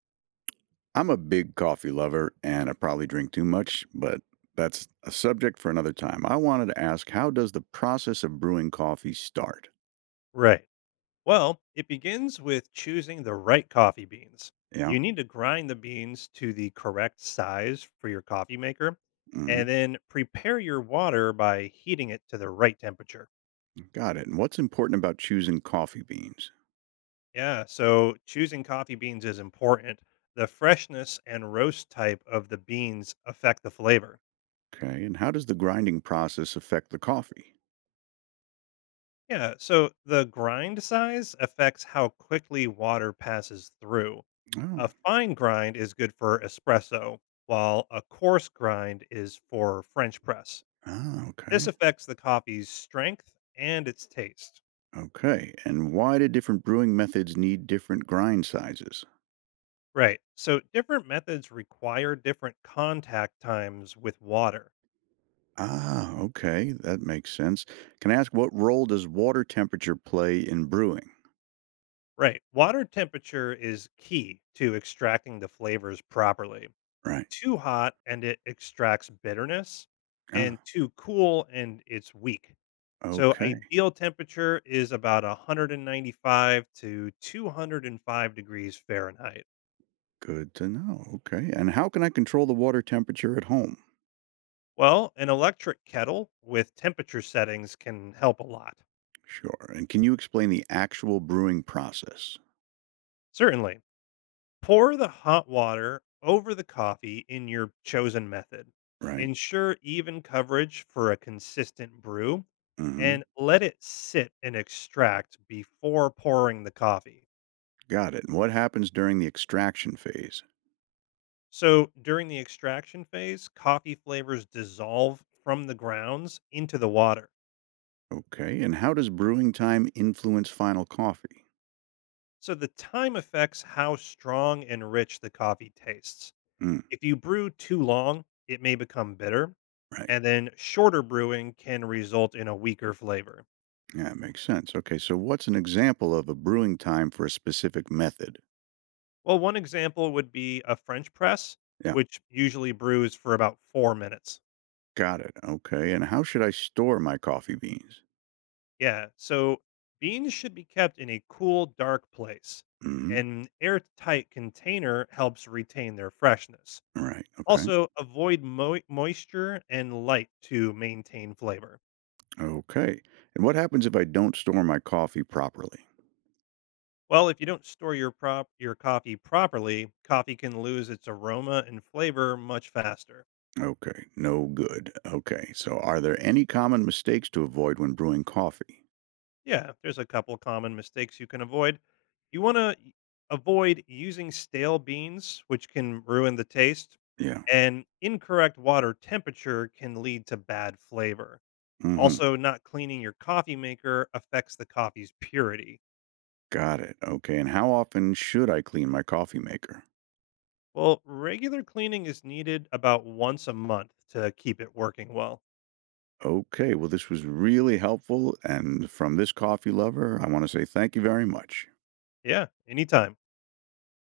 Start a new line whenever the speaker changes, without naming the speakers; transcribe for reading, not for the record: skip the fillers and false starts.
I'm a big coffee lover and I probably drink too much, but that's a subject for another time. I wanted to ask, how does the process of brewing coffee start?
Right. Well, it begins with choosing the right coffee beans.
Yeah.
You need to grind the beans to the correct size for your coffee maker
Mhm.
and then prepare your water by heating it to the right temperature.
Got it. And what's important about choosing coffee beans?
Yeah, so choosing coffee beans is important. The freshness and roast type of the beans affect the flavor.
Okay. And how does the grinding process affect the coffee?
Yeah, so the grind size affects how quickly water passes through.
Oh.
A fine grind is good for espresso, while a coarse grind is for French press.
Ah,
This
okay.
affects the coffee's strength and its taste.
Okay. And why do different brewing methods need different grind sizes?
Right. So different methods require different contact times with water.
Ah, okay. That makes sense. Can I ask, what role does water temperature play in brewing?
Right. Water temperature is key to extracting the flavors properly.
Right.
Too hot and it extracts bitterness,
Ah,
and too cool and it's weak. So
okay.
ideal temperature is about 195 to 205 degrees Fahrenheit.
Good to know. Okay. And how can I control the water temperature at home?
Well, an electric kettle with temperature settings can help a lot.
Sure. And can you explain the actual brewing process?
Certainly. Pour the hot water over the coffee in your chosen method.
Right.
Ensure even coverage for a consistent brew and
hmm
let it sit and extract before pouring the coffee.
Got it. And what happens during the extraction phase?
So, during the extraction phase, coffee flavors dissolve from the grounds into the water.
Okay. And how does brewing time influence final coffee?
So, the time affects how strong and rich the coffee tastes.
Mm,
If you brew too long, it may become bitter,
right.
and then shorter brewing can result in a weaker flavor.
Yeah, it makes sense. Okay. So what's an example of a brewing time for a specific method?
Well, one example would be a French press,
Yeah.
which usually brews for about 4 minutes.
Got it. Okay. And how should I store my coffee beans?
Yeah. So beans should be kept in a cool, dark place.
Mm-hmm.
An airtight container helps retain their freshness.
Right. Okay.
Also, avoid moisture and light to maintain flavor.
Okay. And what happens if I don't store my coffee properly?
Well, if you don't store your prop your coffee properly, coffee can lose its aroma and flavor much faster.
Okay, no good. Okay, so are there any common mistakes to avoid when brewing coffee?
Yeah, there's a couple common mistakes you can avoid. You want to avoid using stale beans, which can ruin the taste,
Yeah.
and incorrect water temperature can lead to bad flavor.
Mm-hmm.
Also, not cleaning your coffee maker affects the coffee's purity.
Got it. Okay, and how often should I clean my coffee maker?
Well, regular cleaning is needed about once a month to keep it working well.
Okay, well, this was really helpful. And from this coffee lover, I want to say thank you very much.
Yeah, anytime.